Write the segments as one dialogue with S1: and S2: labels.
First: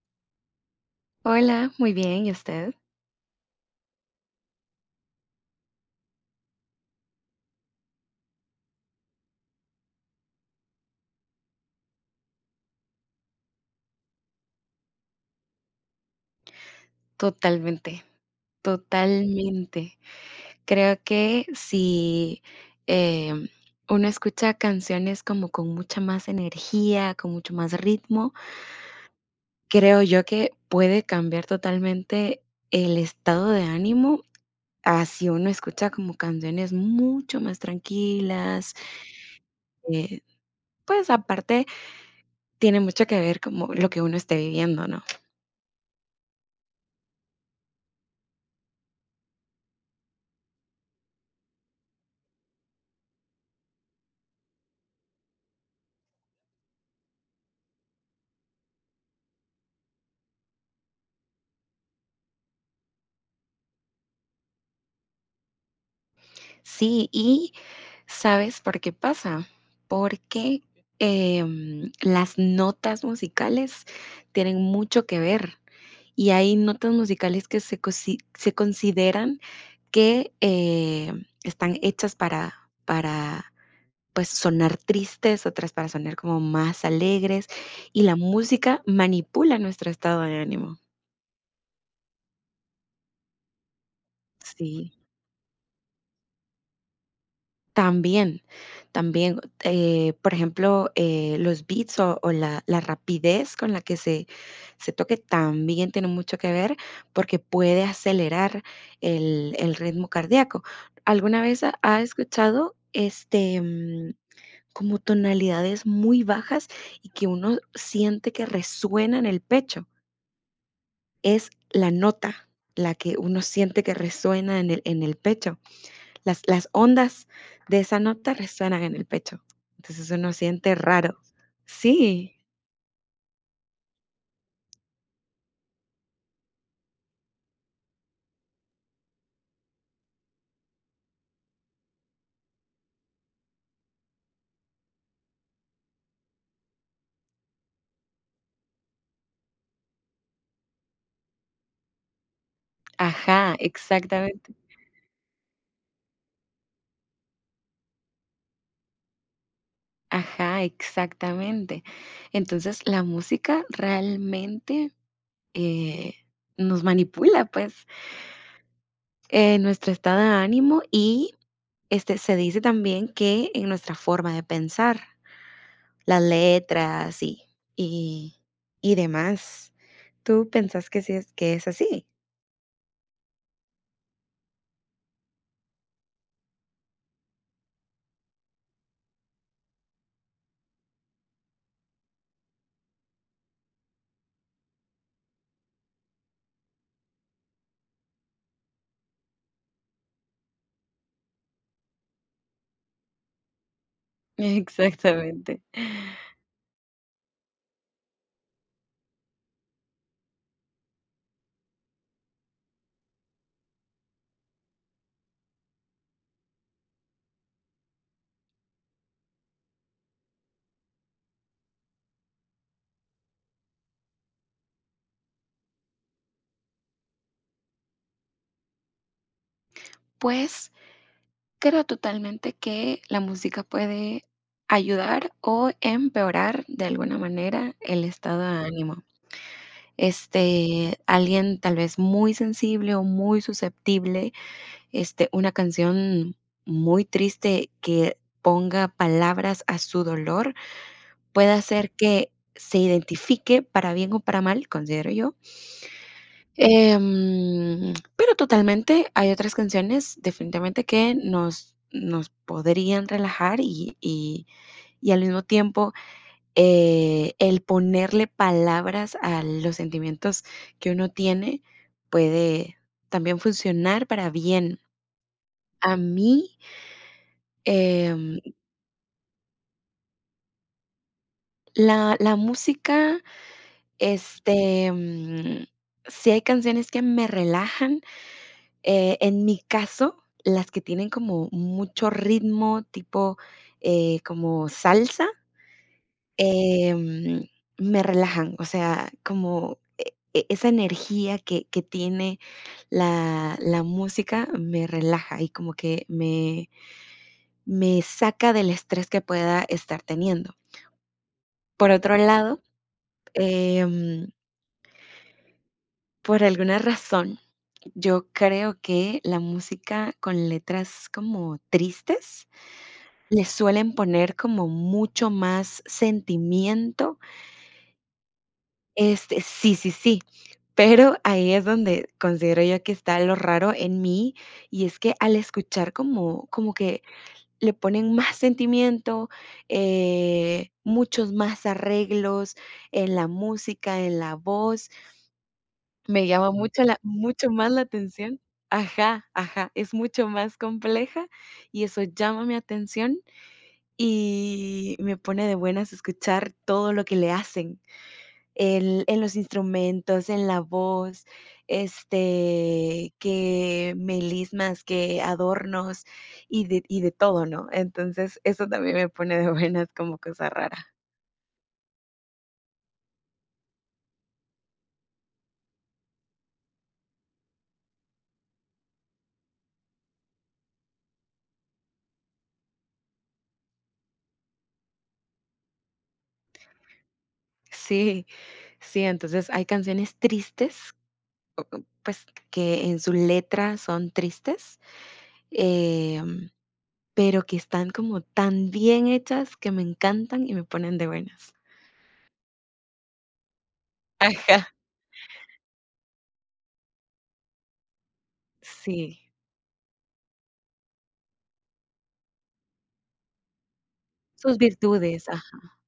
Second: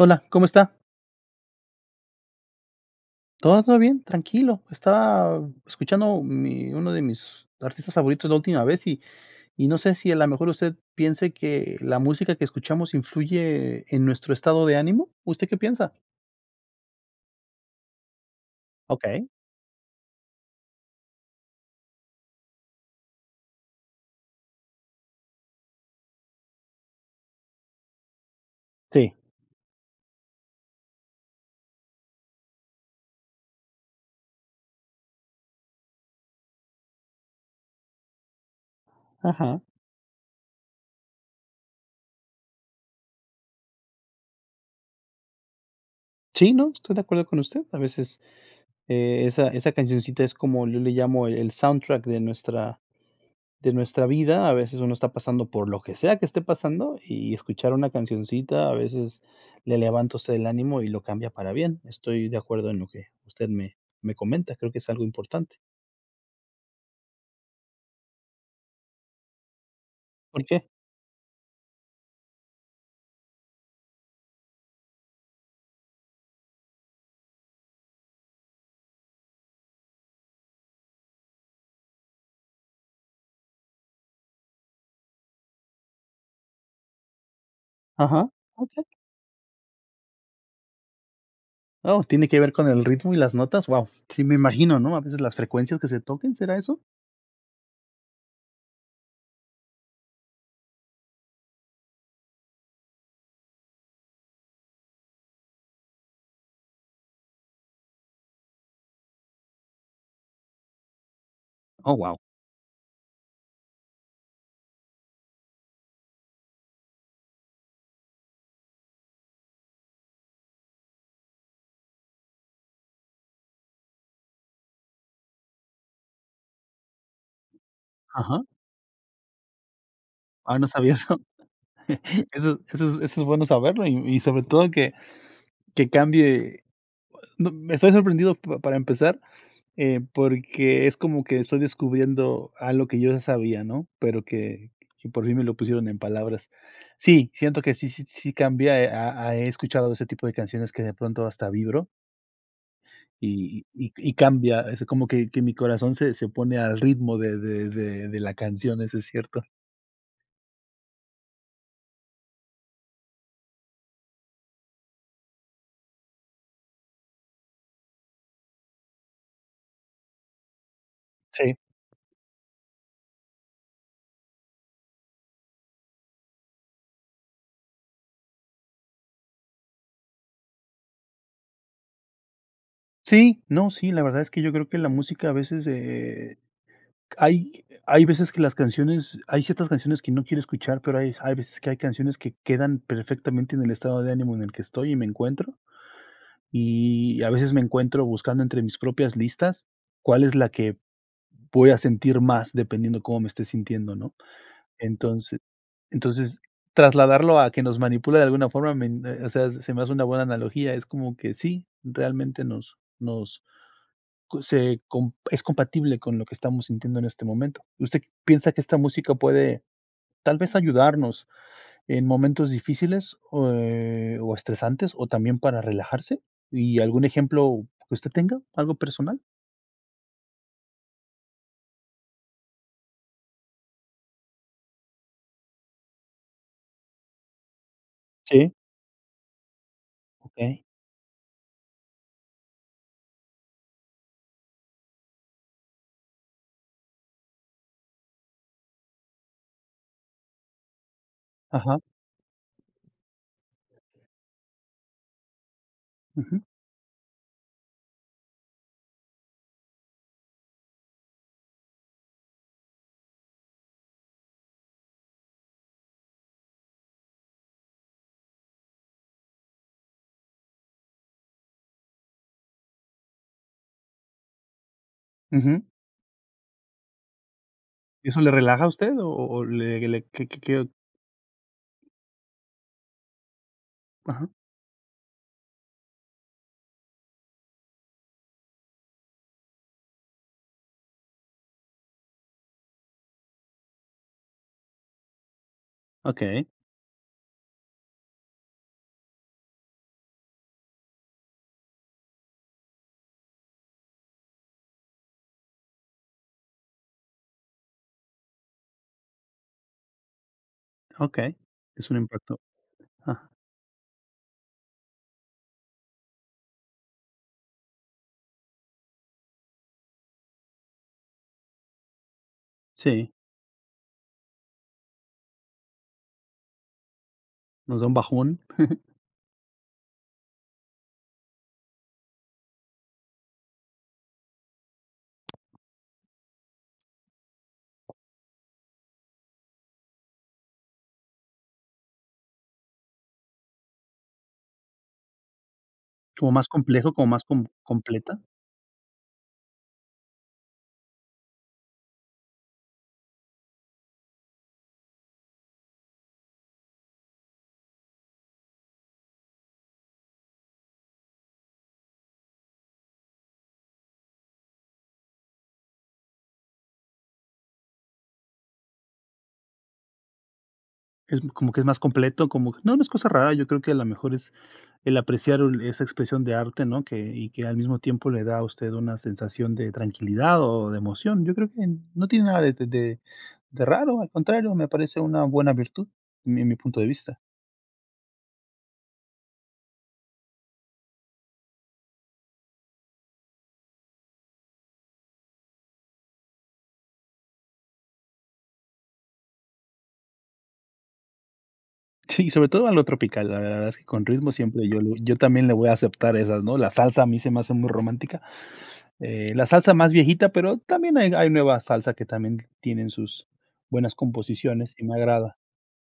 S1: Hola, ¿cómo está?
S2: Hola, muy bien, ¿y usted?
S1: Todo bien, tranquilo. Estaba escuchando mi uno de mis artistas favoritos la última vez y no sé si a lo mejor usted piense que la música que escuchamos influye en nuestro estado de ánimo, ¿usted qué piensa?
S2: Totalmente,
S1: Okey,
S2: totalmente. Creo que si em, uno escucha canciones como con mucha más energía, con mucho más ritmo,
S1: sí,
S2: creo yo que puede cambiar totalmente el estado de ánimo a si uno escucha como canciones mucho más tranquilas.
S1: ajá.
S2: eh, pues aparte tiene mucho que ver como lo que uno esté viviendo, ¿no?
S1: Sí, no, estoy de acuerdo con usted. A veces, esa cancioncita es como yo le llamo el soundtrack de nuestra vida, a veces uno está pasando por lo que sea que esté pasando y escuchar una cancioncita a veces le levanta a usted el ánimo y lo cambia para bien. Estoy de acuerdo en lo que usted me comenta, creo que es algo importante.
S2: Sí. ¿Y sabes por qué pasa?
S1: ¿Por
S2: Porque,
S1: qué?
S2: las notas musicales tienen mucho que ver, y hay notas musicales que se cosi se consideran que, están hechas para, pues, sonar tristes, otras para sonar como más alegres, y la
S1: Ajá, ok.
S2: música manipula nuestro estado de ánimo.
S1: Oh, ¿tiene que ver con el ritmo y las notas? Wow, sí, me imagino,
S2: Sí.
S1: ¿no? A veces las frecuencias que se toquen, ¿será eso?
S2: También, también, por ejemplo, los beats o la rapidez con la que se toque también tiene mucho que ver porque puede acelerar el ritmo cardíaco. ¿Alguna vez
S1: Oh,
S2: ha
S1: wow.
S2: escuchado este, como tonalidades muy bajas y que uno siente que resuena en el pecho? Es la nota la que uno siente que resuena en en el pecho. Las ondas de esa nota
S1: Ajá.
S2: resuenan en el pecho. Entonces, uno
S1: Ah, no
S2: siente
S1: sabía
S2: raro.
S1: eso.
S2: Sí,
S1: Eso es bueno saberlo y sobre todo que cambie, no, me estoy sorprendido pa para empezar. Porque es como que estoy descubriendo algo que yo ya sabía, ¿no? Pero que por fin me lo pusieron en palabras. Sí, siento que sí cambia, he escuchado ese tipo de canciones que de pronto hasta vibro
S2: ajá,
S1: y
S2: exactamente,
S1: cambia, es como que mi corazón se pone al ritmo de la canción, eso es cierto.
S2: ajá, exactamente. Entonces, la música realmente, eh, nos manipula, pues, en nuestro estado de ánimo y,
S1: Sí.
S2: este, se dice también que en nuestra forma de pensar, las letras y y demás. ¿Tú pensás que sí es que es así?
S1: Sí, no, sí, la verdad es que yo creo que la música a veces, hay veces que las canciones hay ciertas canciones que no quiero escuchar, pero hay veces que hay canciones que quedan perfectamente en el estado de ánimo en el que estoy y me encuentro, y a veces me encuentro buscando entre mis propias listas cuál es la que voy a sentir más dependiendo cómo me esté sintiendo, ¿no? Entonces
S2: Exactamente.
S1: entonces, trasladarlo a que nos manipula de alguna forma, me o sea, se me hace una buena analogía, es como que sí, realmente nos nos co se com es compatible con lo que estamos sintiendo en este momento. ¿Usted piensa que esta música puede, tal vez, ayudarnos en momentos difíciles, o estresantes, o también para relajarse? ¿Y algún ejemplo que usted tenga, algo personal?
S2: Pues creo totalmente que la música puede ayudar o empeorar de alguna manera el estado
S1: Sí,
S2: de ánimo.
S1: okey.
S2: Este, alguien tal vez muy sensible o muy susceptible, este, una canción muy triste que ponga palabras a su dolor puede
S1: Ajá,
S2: hacer que se identifique para bien o para mal, considero yo.
S1: ujú,
S2: Pero totalmente, hay otras canciones definitivamente que nos podrían relajar y al mismo tiempo el ponerle palabras a los sentimientos que uno tiene puede también funcionar para bien.
S1: ujú.
S2: A mí,
S1: ¿Eso le
S2: em,
S1: relaja a usted o le qué qué?
S2: la música,
S1: Ajá,
S2: este, sí hay canciones que me relajan. En mi caso, las que tienen como mucho ritmo, tipo, como salsa,
S1: okey,
S2: em, me relajan, o sea, como esa energía que tiene la música me relaja y como que me saca del estrés que pueda estar teniendo.
S1: okey.
S2: Por
S1: Es un
S2: otro
S1: impacto.
S2: lado,
S1: Ajá,
S2: em, por alguna razón, yo creo que la música con letras como tristes
S1: sí,
S2: le suelen poner como mucho más sentimiento.
S1: nos da un bajón,
S2: Este, sí, sí, sí, pero ahí es donde considero yo que está lo raro en mí, y es que al escuchar como que le ponen más sentimiento, muchos más arreglos en la música, en la voz, me
S1: como más
S2: llama
S1: complejo, como más
S2: mucho más la
S1: completa.
S2: atención. Ajá, ajá, es mucho más compleja y eso llama mi atención. Y me pone de buenas escuchar todo lo que le hacen el en los instrumentos, en la voz, este, que melismas, que adornos y de todo, ¿no? Entonces, eso también me pone de buenas como cosa rara.
S1: Es como que es más completo, como que no, no es cosa rara, yo creo que a la mejor es el apreciar el esa expresión de arte, ¿no? Que y que al mismo tiempo le da a usted una sensación de tranquilidad o de emoción. Yo creo que no tiene nada de raro, al contrario, me parece una buena virtud, en mi punto de vista.
S2: Sí, sí, entonces hay canciones tristes, o, pues que en su letra son tristes, em, pero que están como tan bien hechas que me encantan y me ponen de buenas.
S1: Sí, y sobre todo a lo tropical, la verdad es que con ritmo
S2: Ajá.
S1: siempre yo también le voy a aceptar esas, ¿no? La salsa a mí se me hace muy romántica,
S2: Sí,
S1: la salsa más viejita, pero también hay nueva salsa que también tienen sus buenas
S2: sus
S1: composiciones y me
S2: virtudes,
S1: agrada.
S2: ajá.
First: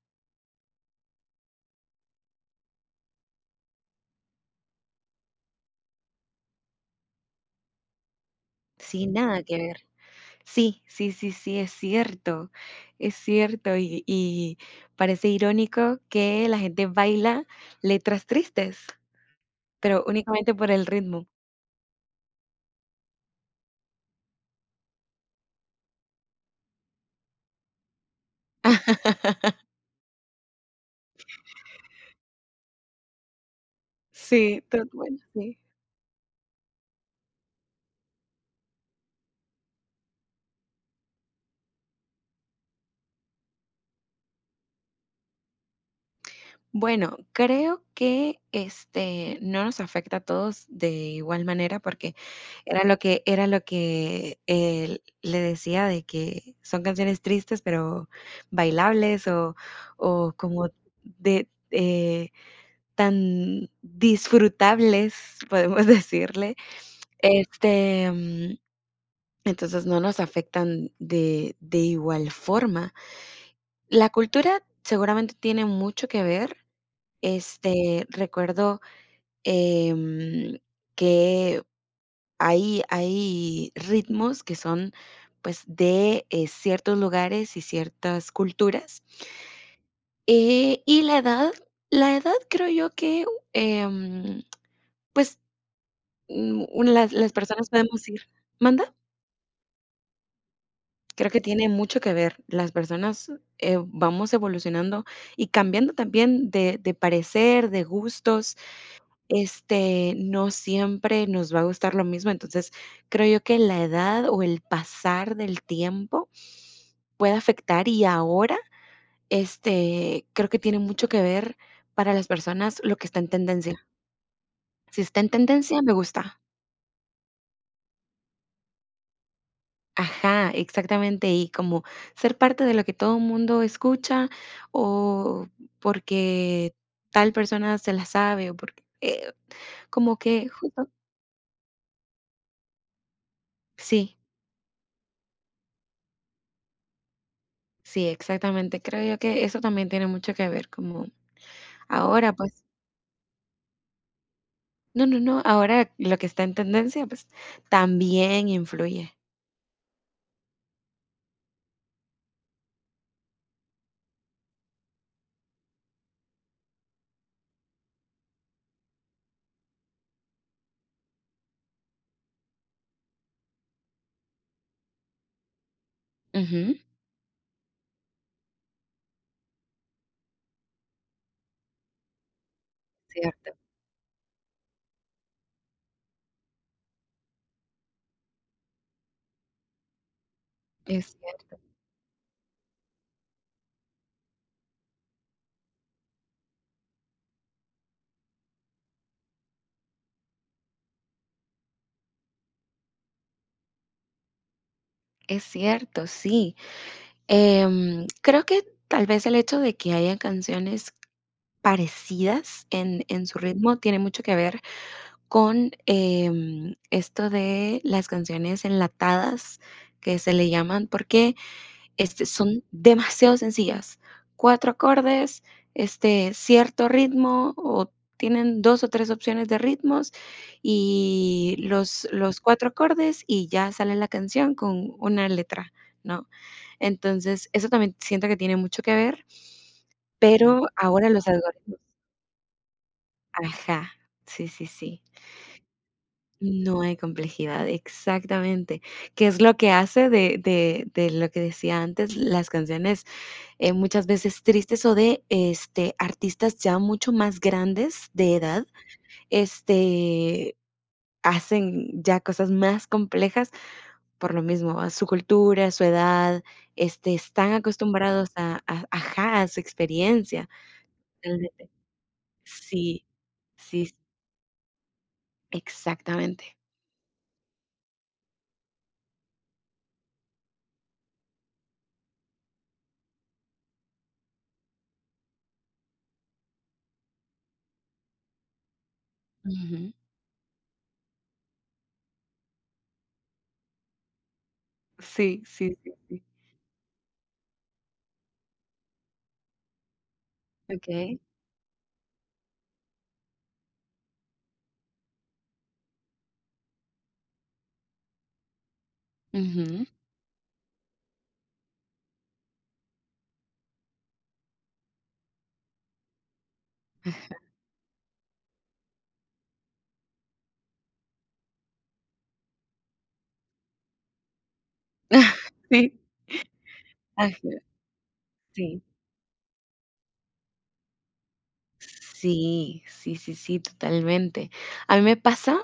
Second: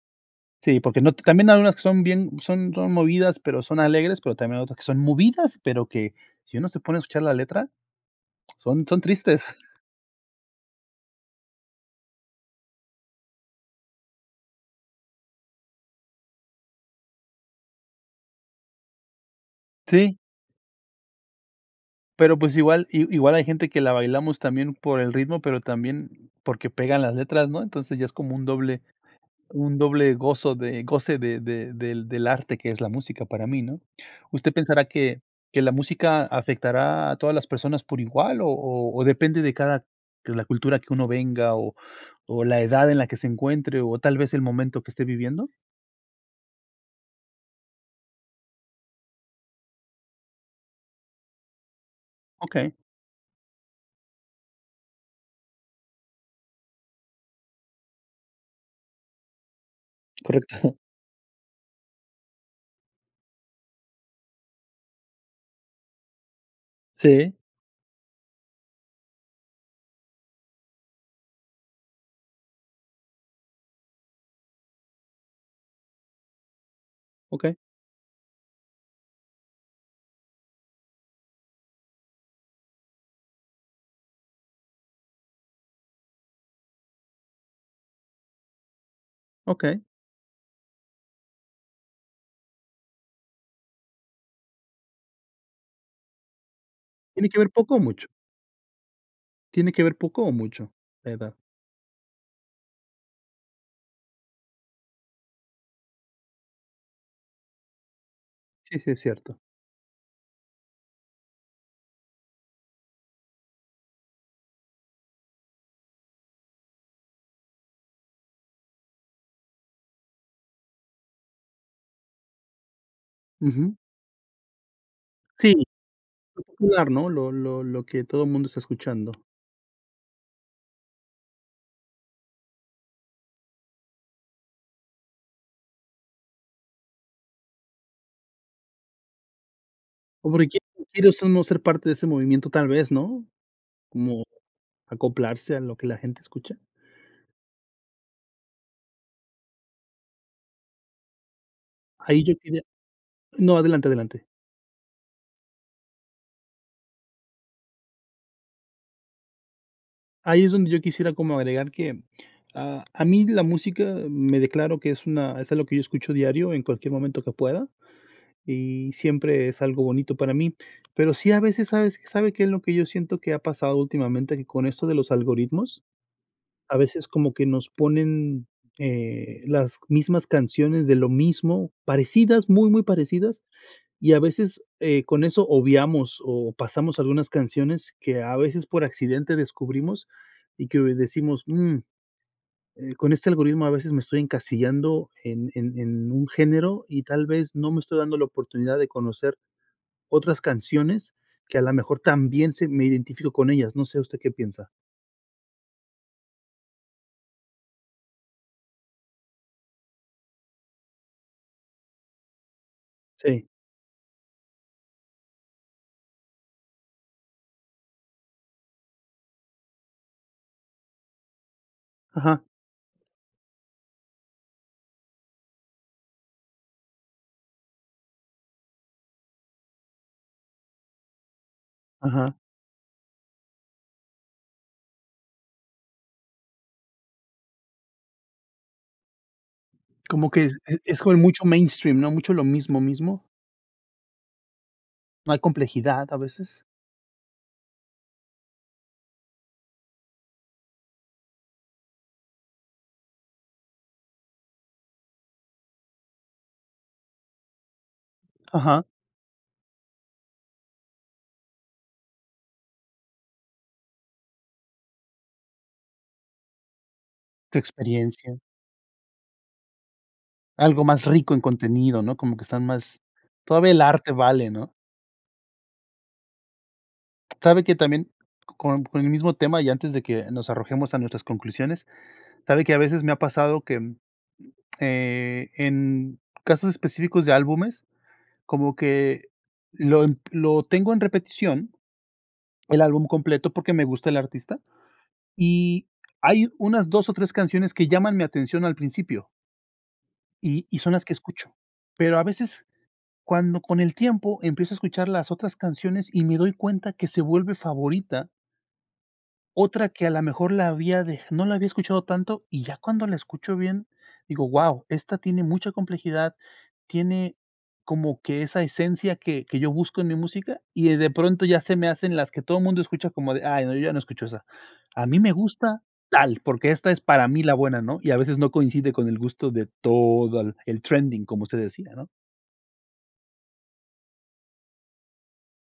S1: Sí, porque no también hay unas que son bien son son movidas, pero son alegres, pero también hay otras que son movidas, pero que si uno se pone a escuchar la letra, son
S2: Sí, nada
S1: tristes.
S2: que ver. Sí, sí, sí, sí, es cierto, y parece irónico que la gente baila letras tristes, pero
S1: Sí,
S2: únicamente por el ritmo.
S1: pero, pues, igual hay gente que la bailamos también por el ritmo, pero también porque pegan las letras, ¿no? Entonces, ya es como un doble. Un doble gozo de goce de del arte que es la música para mí, ¿no? ¿Usted
S2: Sí,
S1: pensará
S2: total, sí.
S1: que la música afectará a todas las personas por igual o o depende de cada de la cultura que uno venga o la edad en la que se encuentre o tal vez el momento que esté viviendo?
S2: Bueno, creo que, este, no nos afecta a todos de igual manera, porque
S1: Okey,
S2: era lo que, le decía de que son canciones tristes, pero bailables o como
S1: correcto.
S2: de, tan disfrutables, podemos decirle.
S1: Sí,
S2: Este, entonces no nos afectan de igual forma. La cultura seguramente tiene mucho que ver.
S1: okey,
S2: Este, recuerdo em, que hay ritmos que son pues de ciertos lugares y ciertas culturas.
S1: okey.
S2: Y la edad creo yo que em, pues
S1: ¿Tiene
S2: las
S1: que ver
S2: personas
S1: poco o
S2: podemos
S1: mucho?
S2: ir. ¿Manda?
S1: ¿Tiene que ver poco o mucho la
S2: Creo
S1: edad?
S2: que tiene mucho que ver. Las personas vamos evolucionando y cambiando también de parecer, de gustos.
S1: Sí, sí, es cierto.
S2: Este, no siempre nos va a gustar lo mismo. Entonces, creo yo que la edad o el pasar del tiempo puede afectar y ahora, este, creo que tiene mucho que ver para las personas lo que está en
S1: Ujú.
S2: tendencia. Si está en
S1: Sí,
S2: tendencia, me gusta.
S1: lo popular, ¿no? Lo que todo el mundo está escuchando.
S2: Ajá, exactamente. Y como ser parte de lo que todo el mundo escucha o porque tal persona se la sabe o porque, como
S1: O
S2: que
S1: porque
S2: justo,
S1: quiere usted no ser parte de ese movimiento, tal vez, ¿no?
S2: sí.
S1: Como acoplarse a lo que la gente escucha.
S2: Sí, exactamente. Creo yo que eso también tiene mucho que ver, como
S1: Ahí
S2: ahora,
S1: yo quería
S2: pues,
S1: no, adelante, adelante.
S2: no, ahora lo que está en tendencia, pues, también influye.
S1: Ahí es donde yo quisiera como agregar que, ah, a mí la música me declaro que es algo que yo escucho diario en cualquier momento que pueda, y siempre es algo bonito para mí. Pero sí, a veces, ¿sabes? ¿Sabe qué es lo que yo siento que ha pasado últimamente? Que con esto de los algoritmos,
S2: Ujú,
S1: a veces como que nos ponen, las mismas canciones de lo mismo, parecidas, muy, muy parecidas,
S2: cierto,
S1: y a veces, con eso obviamos o pasamos algunas canciones que a veces por accidente descubrimos y que
S2: es
S1: decimos:
S2: cierto,
S1: "Mm, con este algoritmo a veces me estoy encasillando en un género y tal vez no me estoy dando la oportunidad de conocer otras canciones que a la mejor también se me identifico con ellas", no sé, ¿usted qué piensa?
S2: es cierto, sí. Creo que tal vez el hecho de que haya canciones parecidas en su
S1: Sí,
S2: ritmo tiene mucho que ver con, esto de las canciones enlatadas que se le llaman, porque este,
S1: ajá,
S2: son demasiado sencillas. Cuatro acordes, este, cierto ritmo, o tienen 2 o 3 opciones de ritmos, y los
S1: ajá.
S2: los 4 acordes, y ya sale la canción con una letra, ¿no? Entonces, eso también siento que tiene mucho que ver,
S1: Como que es
S2: pero
S1: es
S2: ahora
S1: como
S2: los
S1: mucho
S2: algoritmos
S1: mainstream, ¿no? Mucho lo mismo, mismo.
S2: ajá, sí, sí, sí.
S1: No hay complejidad a veces.
S2: No hay complejidad, exactamente, qué es lo que hace de lo que decía antes, las canciones muchas veces tristes o de este, artistas ya mucho más grandes de edad,
S1: Ajá,
S2: este, hacen ya cosas más complejas por lo mismo, a su cultura, a su edad, este, están
S1: tu
S2: acostumbrados
S1: experiencia.
S2: ajá, a su experiencia.
S1: Algo más rico en
S2: Realmente,
S1: contenido, ¿no? Como que están más
S2: sí,
S1: todavía el
S2: sí,
S1: arte vale, ¿no?
S2: exactamente.
S1: Sabe que también con el mismo tema, y antes de que nos arrojemos a nuestras conclusiones, sabe que a veces me ha pasado que, mm, en casos específicos de álbumes, como que
S2: Ujú.
S1: lo tengo en repetición, el álbum completo, porque me gusta el artista.
S2: Sí, sí,
S1: Y
S2: sí, sí.
S1: hay unas 2 o 3 canciones que llaman mi atención al principio, y son las que
S2: Ok.
S1: escucho. Pero a veces, cuando con el tiempo empiezo a escuchar las otras canciones y me doy cuenta que se vuelve favorita
S2: Ujú.
S1: otra que a lo mejor la había dej no la había escuchado tanto, y ya cuando la escucho bien, digo: "Guau, esta tiene mucha complejidad, tiene como que esa esencia que yo busco en mi música", y de pronto ya se me hacen las que todo el mundo escucha como de: "Ay, no, yo ya no escucho esa. A mí me gusta
S2: Sí,
S1: tal, porque esta es para mí
S2: ajá,
S1: la buena", ¿no? Y a veces no
S2: sí.
S1: coincide con el gusto de todo el trending, como usted decía, ¿no?
S2: Sí, sí, sí, sí, totalmente. A mí me pasa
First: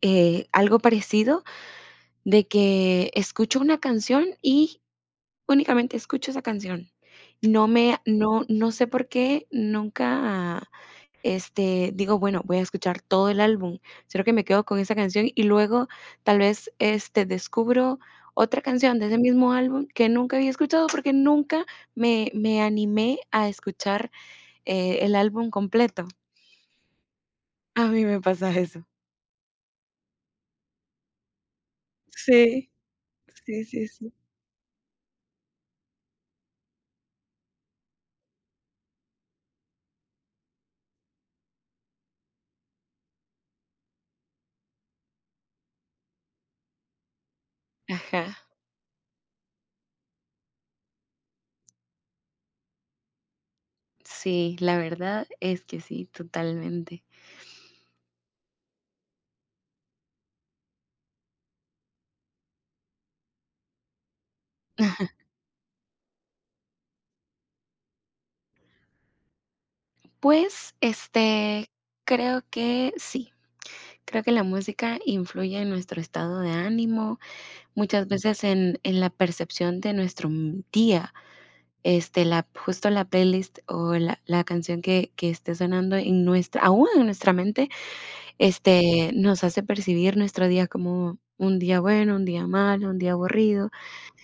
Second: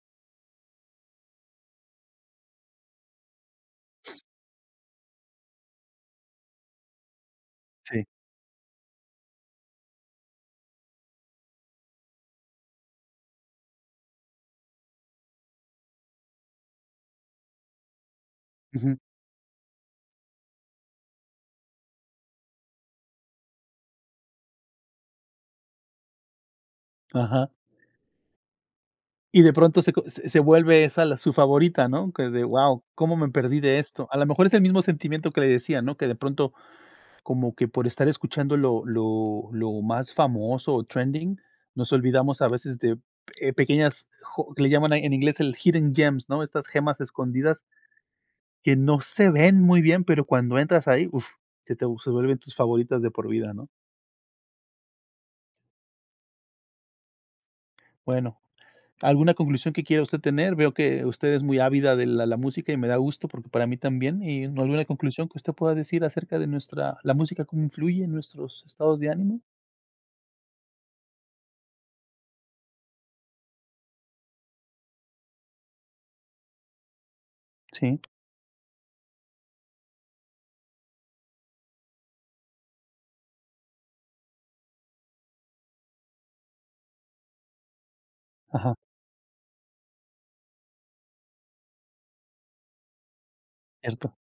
S2: algo parecido de que escucho una canción y únicamente escucho esa canción.
S1: Sí.
S2: No sé por qué nunca, este, digo, bueno, voy a escuchar todo el álbum, sino que me quedo con esa canción y luego tal vez, este, descubro otra
S1: Ujú.
S2: canción de ese mismo álbum que nunca había escuchado porque nunca me animé a escuchar el álbum completo.
S1: Ajá.
S2: A mí me pasa eso.
S1: Y de pronto se co se se vuelve esa la su favorita, ¿no? Que de:
S2: Sí,
S1: wow, ¿cómo me perdí
S2: sí,
S1: de
S2: sí,
S1: esto?".
S2: sí.
S1: A lo mejor es el mismo sentimiento que le decía, ¿no? Que de pronto como que por estar escuchando lo más famoso o trending, nos olvidamos a veces de, pequeñas jo que le llaman en inglés el hidden gems, ¿no? Estas gemas escondidas
S2: Ajá.
S1: que no se ven muy bien, pero cuando entras ahí, uf, se vuelven tus favoritas de por vida, ¿no?
S2: Sí, la verdad es que sí, totalmente.
S1: Bueno, ¿alguna conclusión que quiera usted tener? Veo que usted es muy ávida de la música y me da gusto porque para mí también, y no alguna conclusión que usted pueda decir acerca de nuestra la música, cómo influye en nuestros estados de ánimo.
S2: Pues, este, creo que sí, creo que la música influye en nuestro estado de ánimo,
S1: Sí,
S2: muchas veces en la percepción de nuestro día. Este, justo la playlist o la canción que esté sonando en nuestra, aún en nuestra mente,
S1: ajá,
S2: este, nos hace percibir nuestro día como un día bueno, un día malo, un día aburrido.
S1: cierto,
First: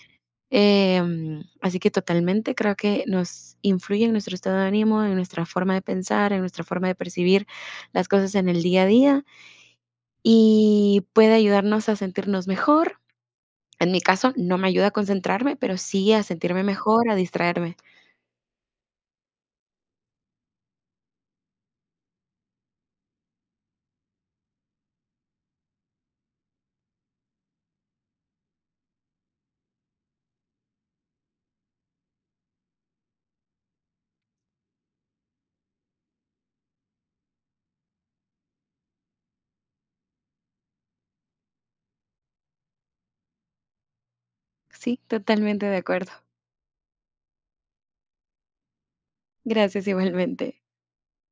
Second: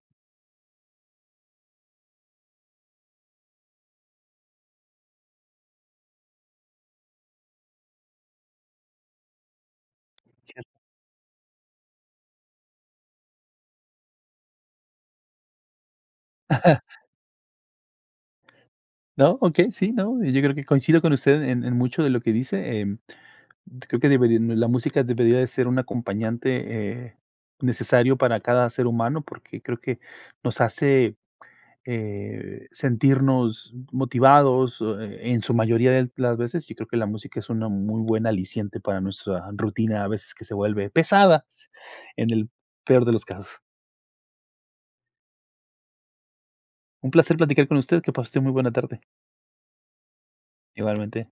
S2: Así que totalmente creo que nos influye en nuestro estado de ánimo, en nuestra forma de pensar, en nuestra forma de percibir las cosas en el día a día
S1: cierto.
S2: y puede ayudarnos a sentirnos mejor. En mi caso, no me ayuda a concentrarme, pero sí a sentirme mejor, a distraerme.
S1: No, okey, sí, no, yo creo que coincido con usted en mucho de lo que dice, em, creo que debería la música debería de ser un acompañante, necesario para cada ser humano, porque creo que nos hace eh, sentirnos motivados, en su mayoría de las veces, yo creo que la música es una muy buena aliciente para nuestra rutina, a veces que se vuelve pesada, en el peor de los casos.
S2: Sí, totalmente de acuerdo.
S1: Un placer platicar con usted, que pase muy buena tarde.
S2: Gracias igualmente.
S1: Igualmente.